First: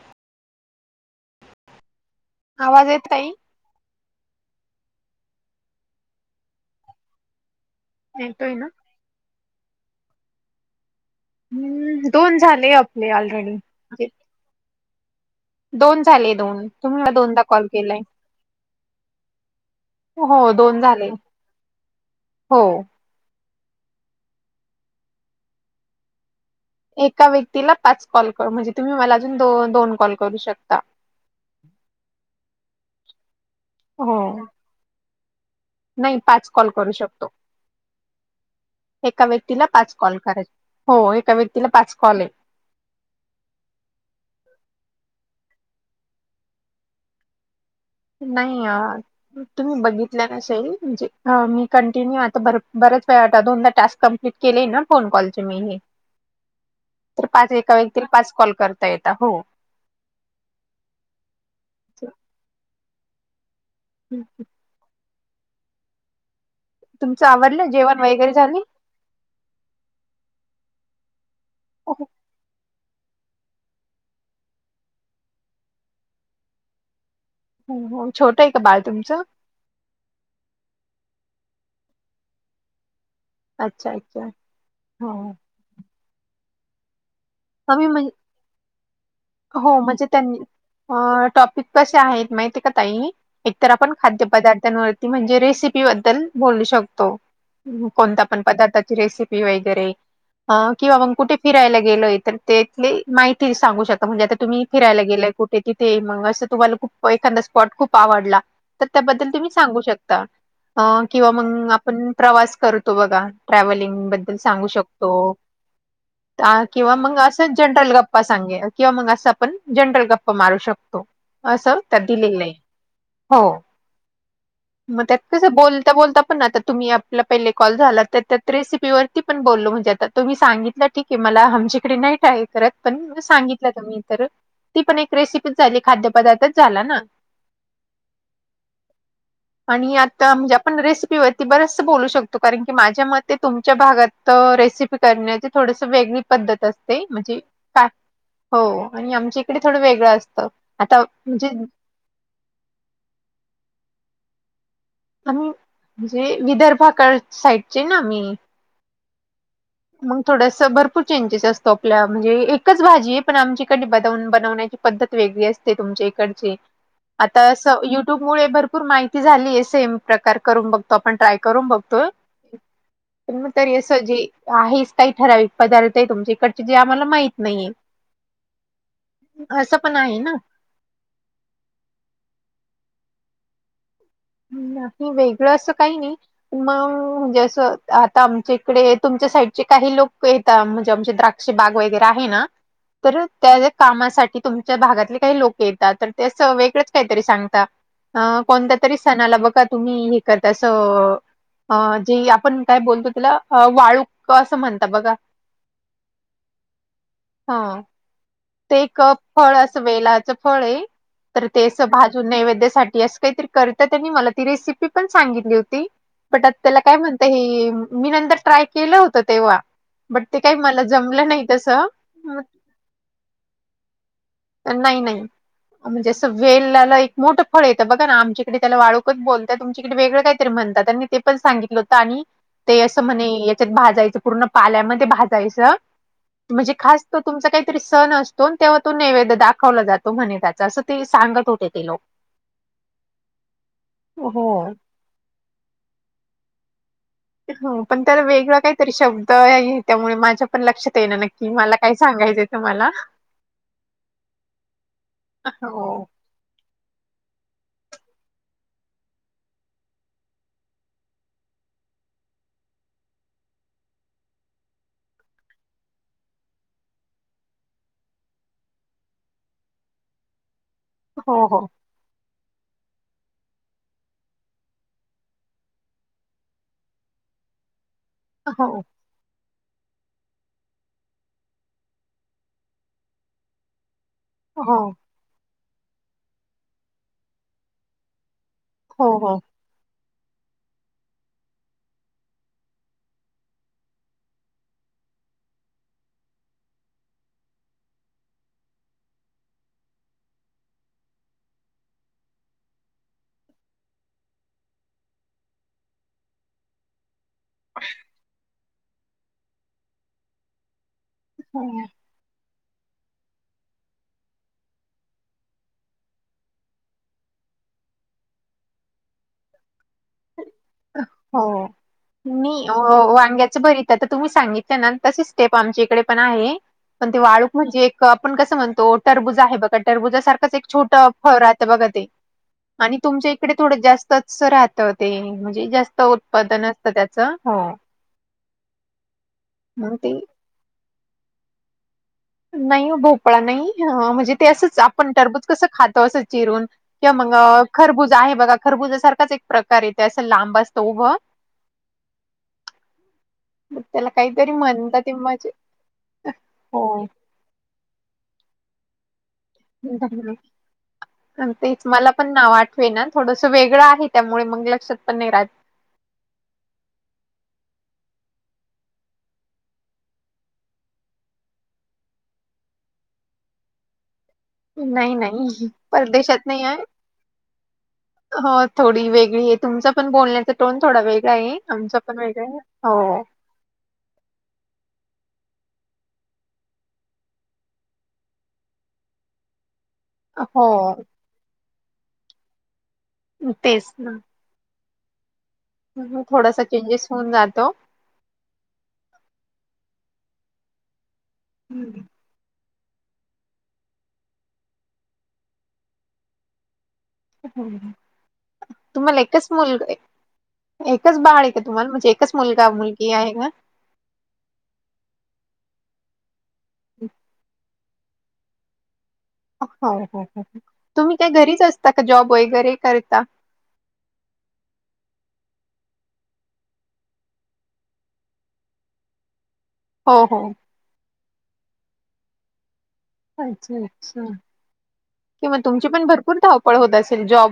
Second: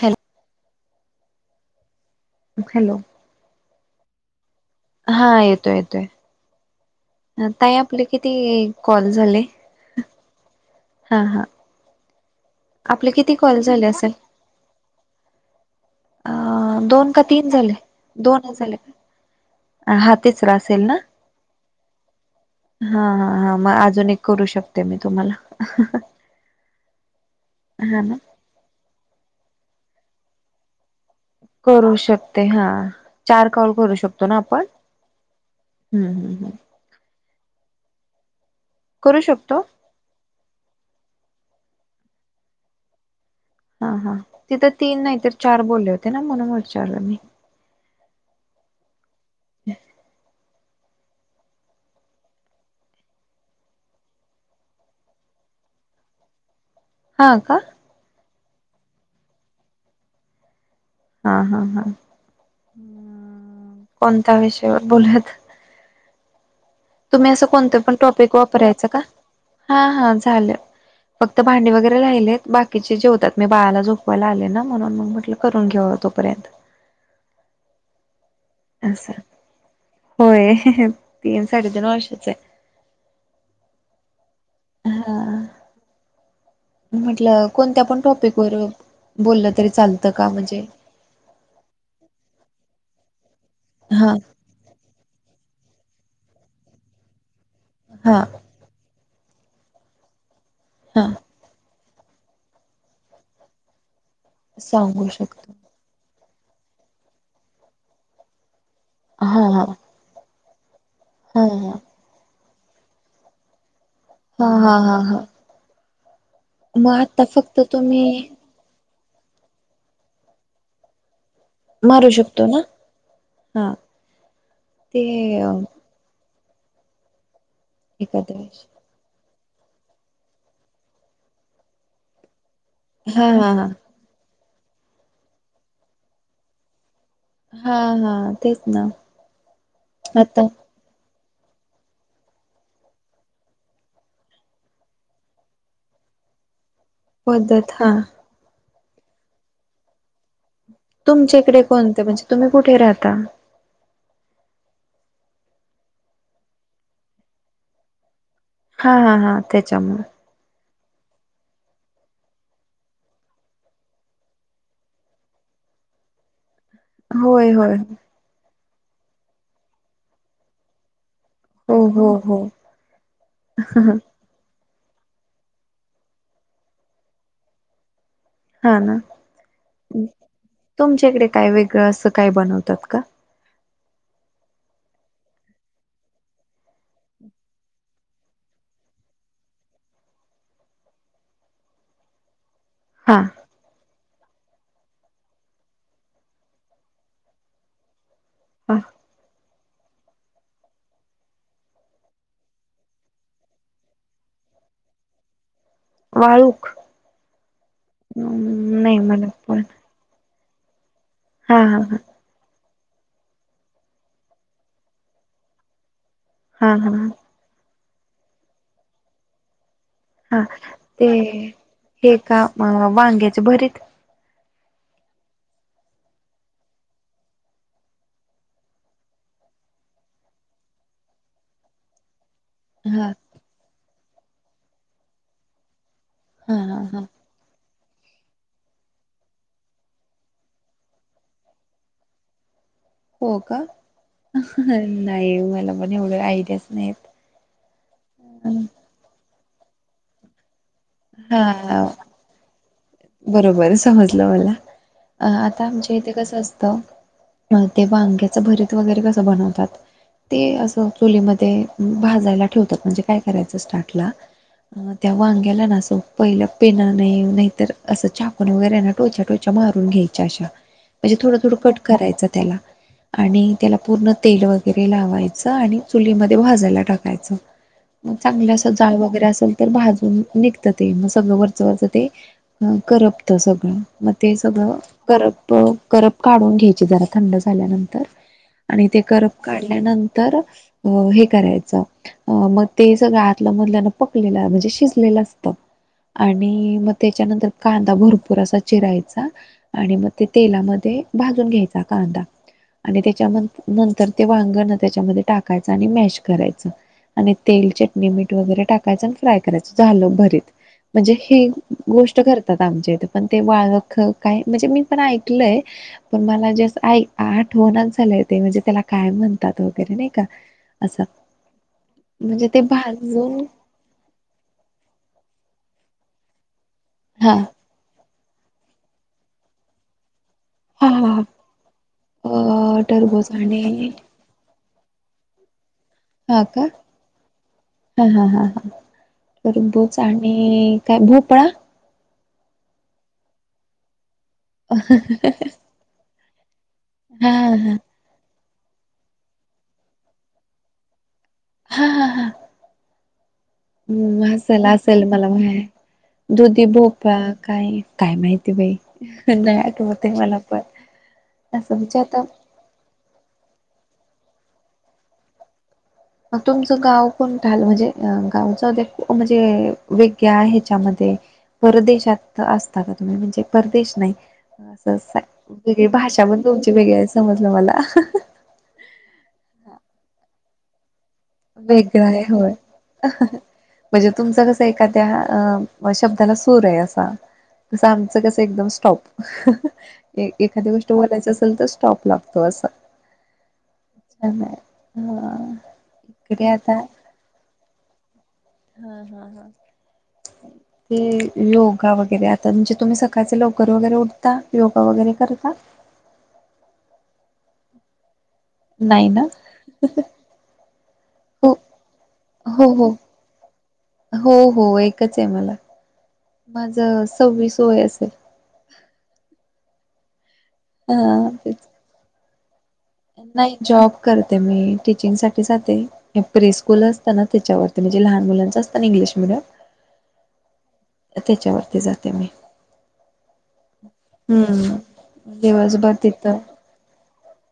Hello. आवाज hello येत ताई हा येतोय येतोय, ताई आपले किती येतोय ना? कॉल झाले हा हा हम्म. दोन झाले आपले किती ऑलरेडी कॉल झाले असेल दोन अ झाले दोन. तुम्ही मला दोन का दोनदा तीन कॉल झाले केलाय. दोनच झाले का हा हो तिसरा दोन असेल ना झाले. हो. हा हा हा, मग अजून एक करू शकते मी, तुम्हाला. एका व्यक्तीला हा पाच ना कॉल, कर- म्हणजे तुम्ही मला अजून दो -दोन कॉल करू शकता. करू शकते. हा चार कॉल करू हो. शकतो ना? आपण. हम्म नाही, हम्म पाच हम्म. कॉल करू शकतो. करू एका शकतो व्यक्तीला पाच कॉल करायच. हो, एका व्यक्तीला पाच कॉल आहे. हा हा तिथं तीन नाही तर, चार बोलले होते ना, म्हणून विचारलं मी. नाही अ तुम्ही बघितल्या नसेल जी ह मी कंटिन्यू आता बर बरेच वेळा, आता दोनदा टास्क कम्प्लीट केले ना, फोन कॉलचे मी. तर हा पाच. का एका व्यक्ती पाच कॉल करता येत. हो. हा हा हा. कोणत्या विषयावर बोलुयात तुमचं तुम्ही असं आवरलं कोणतं पण जेवण वगैरे टॉपिक झाली? वापरायचं का? हा हा झालं. फक्त भांडे वगैरे राहिले आहेत बाकी बाकीचे जेवतात. मी बाळाला झोपवायला आले ना, म्हणून म्हटलं करून घेऊ तोपर्यंत. हुं. छोटं आहे का बाळ असं तुमचं? होय. तीन साडेतीन वर्षाच आहे. अच्छा! अच्छा! हो हा. म्हटलं कोणत्या आम्ही पण म्हण टॉपिक वर बोललं तरी चालतं का? म्हणजे अं टॉपिक कशे आहेत माहिती आहे का ताई, एकतर आपण हा खाद्य पदार्थांवर म्हणजे रेसिपीबद्दल बोलू शकतो हा कोणता पण पदार्थ. रेसिपी वैगेरे हा किंवा मग कुठे फिरायला गेलोय तर तेथली माहिती सांगू शकता म्हणजे आता तुम्ही फिरायला सांगू गेलाय शकतो. कुठे तिथे मग असं तुम्हाला खूप एखादा स्पॉट खूप आवडला तर त्याबद्दल हा तुम्ही हा सांगू शक. किंवा हा मग हा आपण प्रवास करतो बघा ट्रॅव्हलिंग हा सांगू हा हा हा शकतो किंवा मग आता असं फक्त जनरल तुम्ही गप्पा सांगीतलय किंवा मग असं आपण जनरल गप्पा मारू शकतो. असंल त्यात मारू दिलेलं शकतो आहे ना हो हा ते मग त्यात कस बोल त्या बोलता पण, आता तुम्ही आपला पहिले कॉल झाला, तर एखाद्या त्यात वेळेस रेसिपीवर ते पण बोललो म्हणजे आता तुम्ही सांगितलं ठीक आहे. मला आमच्याकडे नाही काय करत. पण मी हा हा सांगितल. हा मी परत. ती पण एक रेसिपीच झाली खाद्यपदार्थच झाला ना. हा हा तेच ना आणि आता आमच्या आपण रेसिपीवरती बरचस बोलू शकतो कारण की माझ्या मते तुमच्या भागात रेसिप करण्याची थोडस वेगळी पद्धत असते. म्हणजे पद्धत काय हा. हो आणि आमच्या इकडे थोडं वेगळं असतं. आता तुमच्या म्हणजे इकडे कोणते म्हणजे तुम्ही कुठे राहता. आम्ही म्हणजे विदर्भाकड साईडचे ना आम्ही. हा हा तेच्या. थोडस भरपूर चेंजेस असतो आपल्या म्हणजे एकच भाजी आहे पण आमची कडे [unintelligible] बनवण्याची. पद्धत वेगळी असते तुमच्या इकडची आता होय होय असं युट्यूबमुळे भरपूर माहिती झालीय सेम प्रकार करून बघतो आपण ट्राय करून हो हो बघतोय हो पण मग तरी अस जे आहेच काही ठराविक पदार्थ आहे तुमच्या इकडचे जे आम्हाला माहित नाहीये हा ना असं पण आहे ना तुमच्या इकडे काय वेगळं असं काय बनवतात का नाही वेगळं असं काही नाही मग म्हणजे असं आता आमच्या इकडे तुमच्या साईडचे काही लोक आहेत. तर म्हणजे आमचे द्राक्षे बाग वगैरे आहे ना हा तर त्याज्या कामासाठी तुमच्या भागातले काही लोक येतात तर ते असं वेगळच काहीतरी सांगता अं हा कोणत्या तरी सणाला बघा तुम्ही हे करता अस अं अं जे आपण काय बोलतो तेला वाळूक असं म्हणता बघा. वाळूक. हा ते नाही एक मला फळ पण असं वेलाचं फळ आहे तर हा ते हा असं भाज. जून नैवेद्यासाठी असं काहीतरी करत त्यांनी मला ती रेसिपी पण सांगितली होती. [unintelligible] हा हा त्याला काय हा म्हणत हे मी नंतर ट्राय केलं होत तेव्हा बट ते हा काही मला जमलं नाही तसं वांग्याच भरीत. नाही नाही. म्हणजे असं वेलाला एक मोठं फळ येतं बघा ना आमच्याकडे त्याला वाळूकच बोलताय तुमच्याकडे वेगळं काय. तर म्हणतात आणि ते पण सांगितलं होतं आणि. ते असं हा म्हणे याच्यात भाजायचं पूर्ण पाल्यामध्ये भाजायचं हा म्हणजे हा हा खास. तुमचा काहीतरी असतो अन् तेव्हा तो नैवेद्य. दाखवला जातो म्हणे त्याच असं ते सांगत होते ते लोक. हो का हो. नाही मला पण एवढ आयडियाच नाहीत पण त्याला वेगळा काहीतरी शब्द आहे त्यामुळे माझ्या पण लक्षात. ते ना नक्की मला हा काय सांगायचं बरोबर समजलं मला अ आता आमच्या हो. इथे कसं असत अ ते व अग्याचं भरत वगैरे कसं बनवतात ते अस चुलीमध्ये भाजायला ठेवतात म्हणजे काय करायचं स्टार्टला त्यावांग्याला ना असो पहिला पेन नाही नाहीत असं चाकून वगैरेना टोयच्या टोयच्या मारून घ्यायच्या अशा म्हणजे थोडं हो थोडं हो कट करायचं त्याला आणि त्याला पूर्ण तेल वगैरे लावायचं आणि चुलीमध्ये भाजायला टाकायचं मग चांगलं हो असं जाळ वगैरे असेल तर भाजून निघत ते मग सगळं वरच वरचं ते करपत सगळं मग ते हो सगळं करप करप काढून घ्यायची जरा थंड झाल्यानंतर आणि ते हो करप हो. काढ. दाखवल्यानंतर अ हे करायचं अं मग ते सगळं आतल्या मधल्यानं पकलेलं म्हणजे शिजलेलं असतं. आणि मग त्याच्यानंतर कांदा भरपूर असा चिरायचा आणि मग ते तेलामध्ये भाजून घ्यायचा कांदा आणि त्याच्या नंतर ते वांगण त्याच्यामध्ये टाकायचं आणि मॅश करायचं आणि तेल चटणी मीठ वगैरे टाकायचं आणि फ्राय करायचं झाल भरीत म्हणजे हे गोष्ट करतात आम पण ते बाळख काय म्हणजे मी पण ऐकलय पण मला जस आई आठवणत झालंय ते म्हणजे त्याला काय म्हणतात वगैरे नाही का असं हो म म्हणजे ते भाजून वांग्याच बरी आ तुम्ही सांगितलं ना तशी स्टेप आमच्या इकडे पण आहे पण ते हा वाळूक म्हणजे आपण कसं म्हणतो टरबुजा आहे बघा टरबुज सारखंच एक हा छोटा हा फ राहत बघा ते अ आणि टरबूज तुमच्या इकडे थोडं आणि जास्त राहत ते म्हणजे जास्त हा का उत्पादन असतं त्याचं. हो. हा हा ह ह ब मग बरच ते आणि काय भोपपळा नाही भोपळा नाही म्हणजे ते असंच आपण तररबोज कसं खातो असं चिरून किं मग हा हा खरबूज आहे बघा खरबूज सारखाच एक प्रकार येते असं लांब असतं उभं हा हा हा मग त्याला हम् काहीतरी हल म्हणता असेल ते मला माझे दुधी हो. भोपा काही काय माहिती बाई नाही आठवत आहे मला पण असं तेच म्हणजे मला आता पण ना वाट ना थोडस वेगळं आहे त्यामुळे मग लक्षात पण नाही राहत तुमचं गाव कोण ठल म्हणजे गावच दे म्हणजे वेग्या आहे ह्याच्यामध्ये परदेशात असता का तुम्ही म्हणजे परदेश नाही अस नाही नाही वेगळी भाषा परदेशात पण नाही तुमची वेगळी आहे समजलं मला हो थोडी वेगळी आहे तुमचा पण बोलण्याचा टोन थोडा वेगळा नाही आमचं वेगळं पण आहे माय होय हो म्हणजे तुमचं कसं एखाद्या अ शब्दाला सूर आहे असा कसं आमचं कसं एकदम स्टॉप हो एखादी्या गोष्ट बोलायच असेल तर स्टॉप लागतो असं तेच ना हम थोडासा चेंजेस होऊन जातो हा ह ह ते योगा हम्म. वगैरे तर म्हणजे तुम्ही सकाळचे लवकर वगैरे उठता योगा वगैरे करता नाही तुम्हाला ना एकच मुलगा आहे एकच बाळ आहे हो का तुम्हाला म्हणजे एकच हो मुलगा हो मुलगी आहे का हो हो एकच आहे मला माझ सव्वीस वय असेल हो तुम्ही काय हा तेच घरीच असता का जॉब वगैरे करता नाही जॉब करते मी टीचिंग साठीचाते हे प्रे स्कूल असतता ना त्याच्यावरती म्हणजे लहान मुलांच असं ना इंग्लिश मिीडियम हा हा त्याच्यावरती जाते मी अच्छा अच्छा हम्म किंवा तुमची दिवसभर पण तिथं भरपूर ा अस ज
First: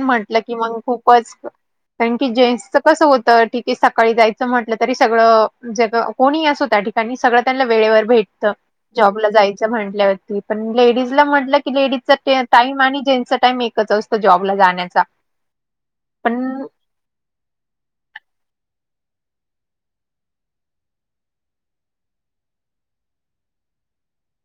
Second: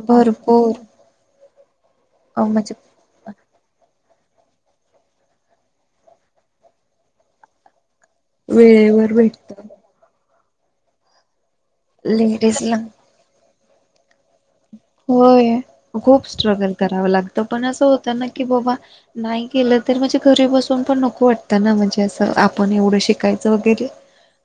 म्हट भरपूर क खप कार जेंस म्हणजे होत ते सकाळी जायचं म्हटलं तरी सगळं जग कोणी असो त्या ठिकाणी सगळं त्यांना वेळेवर भेट वेळेवर जॉबला भेटत जायचं म्हंटल्या हो पण लेडीजला म्हटलं की लेडीजचा लेडीज टाईम ला आणि जेंट्सचा टाइम एकच असतो जॉबला जाण्याचा होय खूप पण स्ट्रगल करावं लागतं पण असं होतं ना की बाबा नाही गेलं तर म्हणजे घरी बसून पण नको वाटतं ना म्हणजे असं आपण एवढं शिकायचं वगैरे ह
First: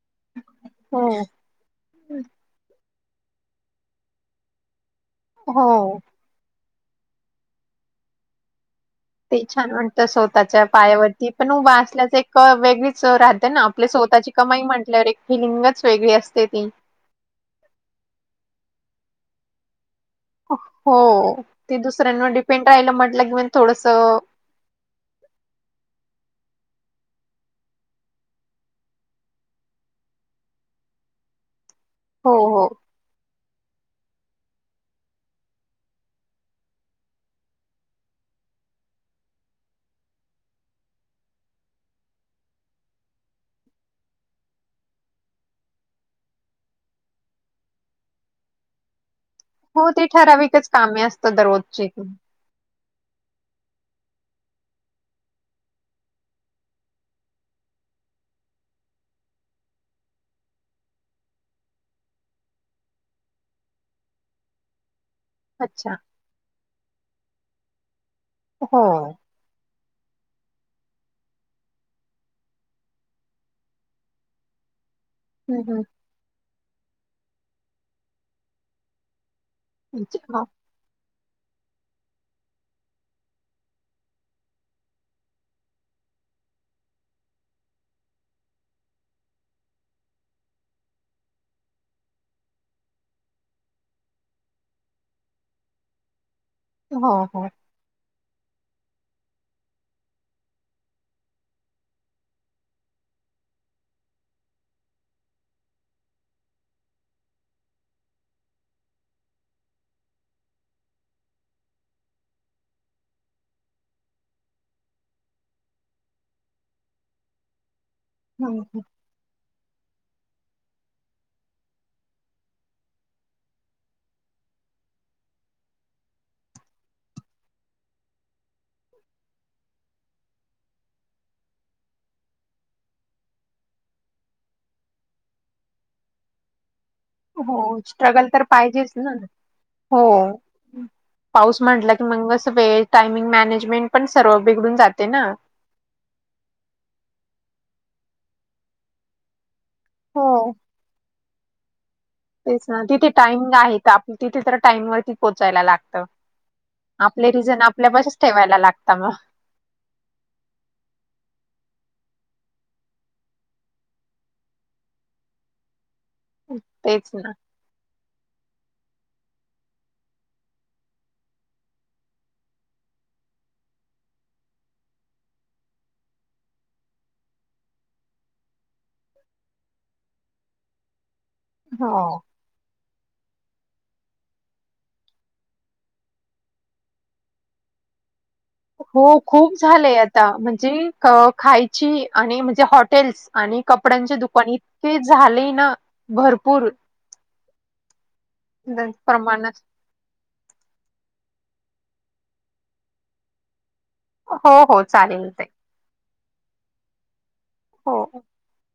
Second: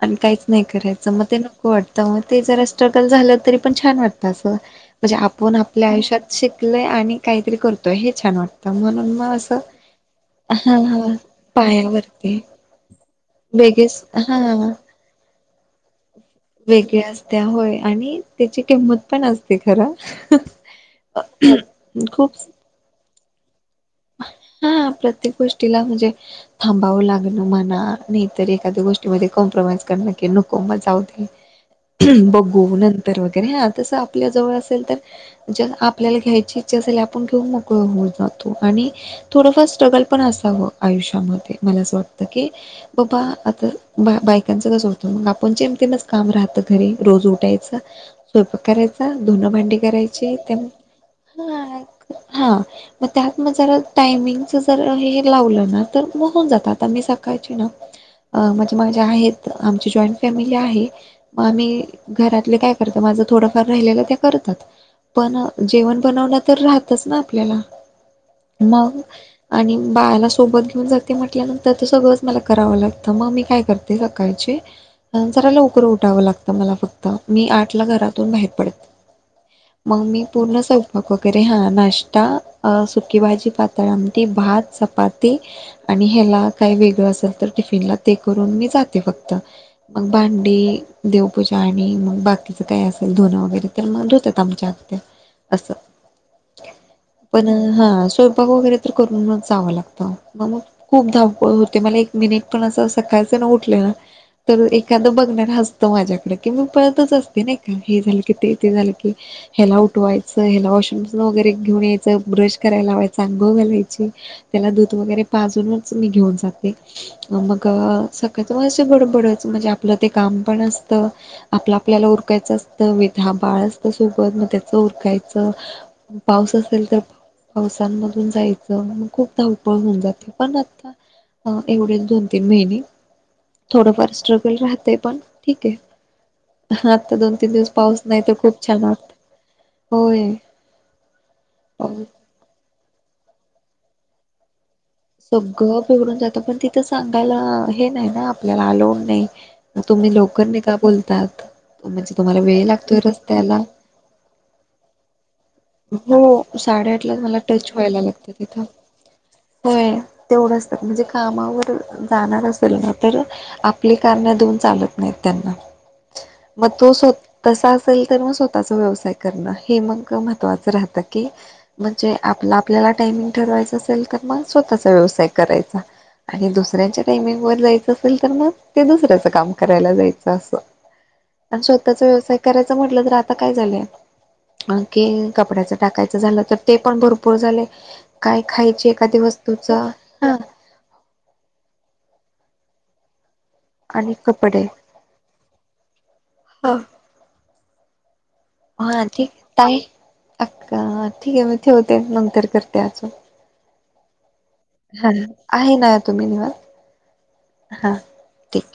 आणि काहीच नाही हो करायचं मग ते नको वाटतं मग ते जरा स्ट्रगल झालं तरी पण छान वाटतं असं. म्हणजे आपण हो आपल्या आयुष्यात शिकलय आणि काहीतरी करतोय हे छान वाटतं म्हणून मग ते असं छान म्हणत स्वतःच्या हा हा पायावरती पण उभा असल्याच पायावरती एक वेगळीच राहते ना आपली वेगळेच स्वतःची हा म्हटल्यावर एक फिलिंगच वेगळी असते व असत आणि त्याची किंमत पण असते खर हो ते दुसऱ्यांवर डिपेंड राहिलं म्हटलं की म थोडस हा प्रत्येक गोष्टीला म्हणजे थांबावं लागण मला नाहीतर एखाद्या गोष्टीमध्ये कॉम्प्रोमाइज करण की नकों मग जाऊ दे. हो, हो. बघू नंतर वगैरे ह तस आपल्या जवळ असेल तर ण ज आपल्याला घ्यायची इच्छा असल आपण घेऊन मोकळ होऊन जातो. आणि थोडंफार स्ट्रगल पण असावं आयुष्यामध्ये मला असं वाटतं की, बाबा आता बा बायकांचं कसं होतं मग आपण जेमतेमच काम राहतं घरी रोज उठायचं स्वयपाक करायचा, धुणं भांडी हो ते करायची त्या ठराविकच कामे असतं हा दररोजची. हां म मग जरा टायमिंगच जर हे लावलं ना तर मग होऊन जात आता मी सकाळची ना अ माझे माझे आहेत आमची जॉईंट फॅमिली आहे. मग आम्ही घरातले काय करत माझं थोडंफार राहिलेलं ते करतात. पण अच्छा. जेवण बनवनं तर राहतच ना आपल्याला हो. मग आणि बाळाला सोबत घेऊन जाते म्हटल्यानंतर ते सगळंच मला करावं लागतं मग मी काय करते. सकाळचे जरा हं, लवकर हं. उठावं लागतं मला फक्त, मी आठ ला घरातून बाहेर पडत. मग मी अच्छा. पूर्ण स्वयपाक वगैरे हा नाश्ता किंवा जी पातळ आमटी, भात, चपाती आणि ह्याना काही वेगळं असेल तर टिफिनला ते करून मी जाते फक्त मग भांडी देवपूजा आणि मग बाकीचं काय असेल धुनं वगैरे तर मग धुतात आमच्या आत्या असं हो, हो. पण हो. हा स्वयंपाक वगैरे तर करून जावं लागतं म खूप धावपळ होते मला एक मिनिट पण असं सकाळचं ना उठले ना तर एखादं बघणार हसतं माझ्याकडे की मी पळतच असते नाही का हे झालं की ते ते झालं की ह्याला उठवायचं ह्याला वॉशिंग मशीन वगैरे घेऊन यायचं ब्रश कराय लावायचा अंघोळ घालायचे त्याला दूध वगैरे पाजूनच मी घेऊन जाते. मग हं, सकाळचे हं. असं बडबडच म्हणजे आपलं ते काम पण असतं. आपलं आपल्याला उरकायचं असतं म हा बाळ असतं सोबत मग त्याच उरकायचं. पाऊस असेल तर, पावसांमधून जायचं म खूप धावपळ होऊन जाते पण आता हा एवढे दोन तीन महिने थोडंफार स्ट्रगल राहतय पण ठीक आहे. हा आता दोन तीन दिवस हो पाऊस नाही स्ट्रगल तर खूप छान पाहिजेच ना. वाटत. हो होय पाऊस म्हटला की मगस सफेट टायमिंग मॅनेजमेंट सर्व बिघडून जात सगळं पुरून जातो पण तिथे सांगायला हे नाही ना आपल्याला अलाउड नाही. तुम्ही हो लवकर निघा बोलतात म्हणजे तुम्हाला तेच वेळ ना लागतोय तिथे टाइमिंग रस्त्याला आहे तर आप तिथे तर टाइमवरती. पोचायला लागत, हो साडेआठ लाच आपले मला रिझन टच व्हायला आपल्यापशीच लागत ठेवायला तिथं लागता मग होय तेवढंत, म्हणजे कामावर जाणार असेल ना तर आपली कारण देऊन चालत नाहीत त्यांना मग तो स्व तेच ना. तसा असेल तर मग स्वतःचा व्यवसाय करणं हे मग म्ह तो असं राहतं की, म्हणजे आप आपल्याला टायमिंग ठरवायचं असेल तर मग स्वतःचा व्यवसाय करायचा आणि दुसऱ्यांच्या टाइमिंग वर जायचं असेल तर मग ते दुसऱ्याचं काम करायला जायचं असं आणि हो. स्वतःचा व्यवसाय करायचा म्हटलं तर आता काय झालंय. कपड्याच टाकायचं झालं तर ते पण भरपूर झालेय. काय खाई हो खूप झालंय आता म्हणजे खायची आणि म्हणजे हॉटेल्स आणि आणि कपड्यांचे दुकान कपडे इतके झाले ना भरपूर हा. हा ठीक प्रमाणात ताई आक्का ठीक आहे मी ठेवते नंतर करते अजून हो हो हा चालेल ते आहे ना तुम्ही निवात हा हो. ठीक.